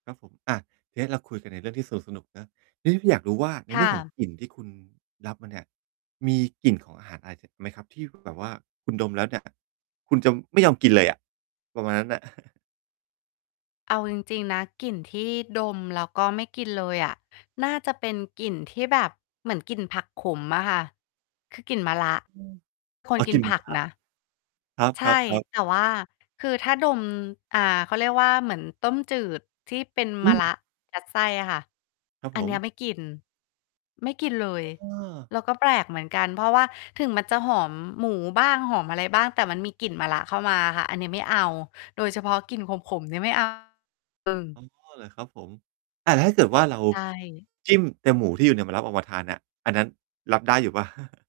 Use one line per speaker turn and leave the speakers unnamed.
ครับผม อา เอ๊ะ เราคุยกันในเรื่องที่สนุก ๆ เนาะ เอ๊ะ อยากรู้ว่า ใน
ค
เรื
่
่องของ
ะ
กลิ่นที่คุณรับมาเนี่ย มีกลิ่นของอาหารอะไร อีก ไหมครับ? ที่แบบว่าคุณดมแล้วเนี่ย คุณจะไม่ยอมกินเลยอะ ประมาณนั้นน่ะ
เอาจริง ๆ นะ กลิ่นที่ดมแล้วก็ไม่กินเลยอะ น่าจะเป็นกลิ่นที่แบบเหมือนกลิ่นผักขมอะค่ะ คือกลิ่นมะระ
อืม
ค
อ
น
๋อ
กิ
กลิ
น
่นเ
ผ
หม็น
ัก
มะร
น
ะ
ะ
ค
ใช
รับ
่
ๆ ๆ
แต่ว่าคือถ้าดม อ่า เขาเรียกว่า เหมือนต้มจืดที่เป็น
อ
ม
ื
ะระ
ม
ยัดไส้อะค่ะ
ครับ
อั
ผ
นเนี้ย
ม
ไม่กิน ไม่กินเลย
อา
เราก็แปลกเหมือนกัน เพราะว่า ถึงมันจะหอมหมูบ้าง หอมอะไรบ้าง แต่มันมีกลิ่นมะระเข้ามาค่ะ อันนี้ไม่เอา โดยเฉพาะกลิ่นขม ๆ เนี่ยไม่ เอา อืม
อ๋อ เหรอครับผม? อา แล้วถ้าเกิดว่า เรา
ใช่
จิ้มแต่หมูที่อยู่ในมะระ ออกมาทานเนี่ย อันนั้น รับได้อยู่เปล่า?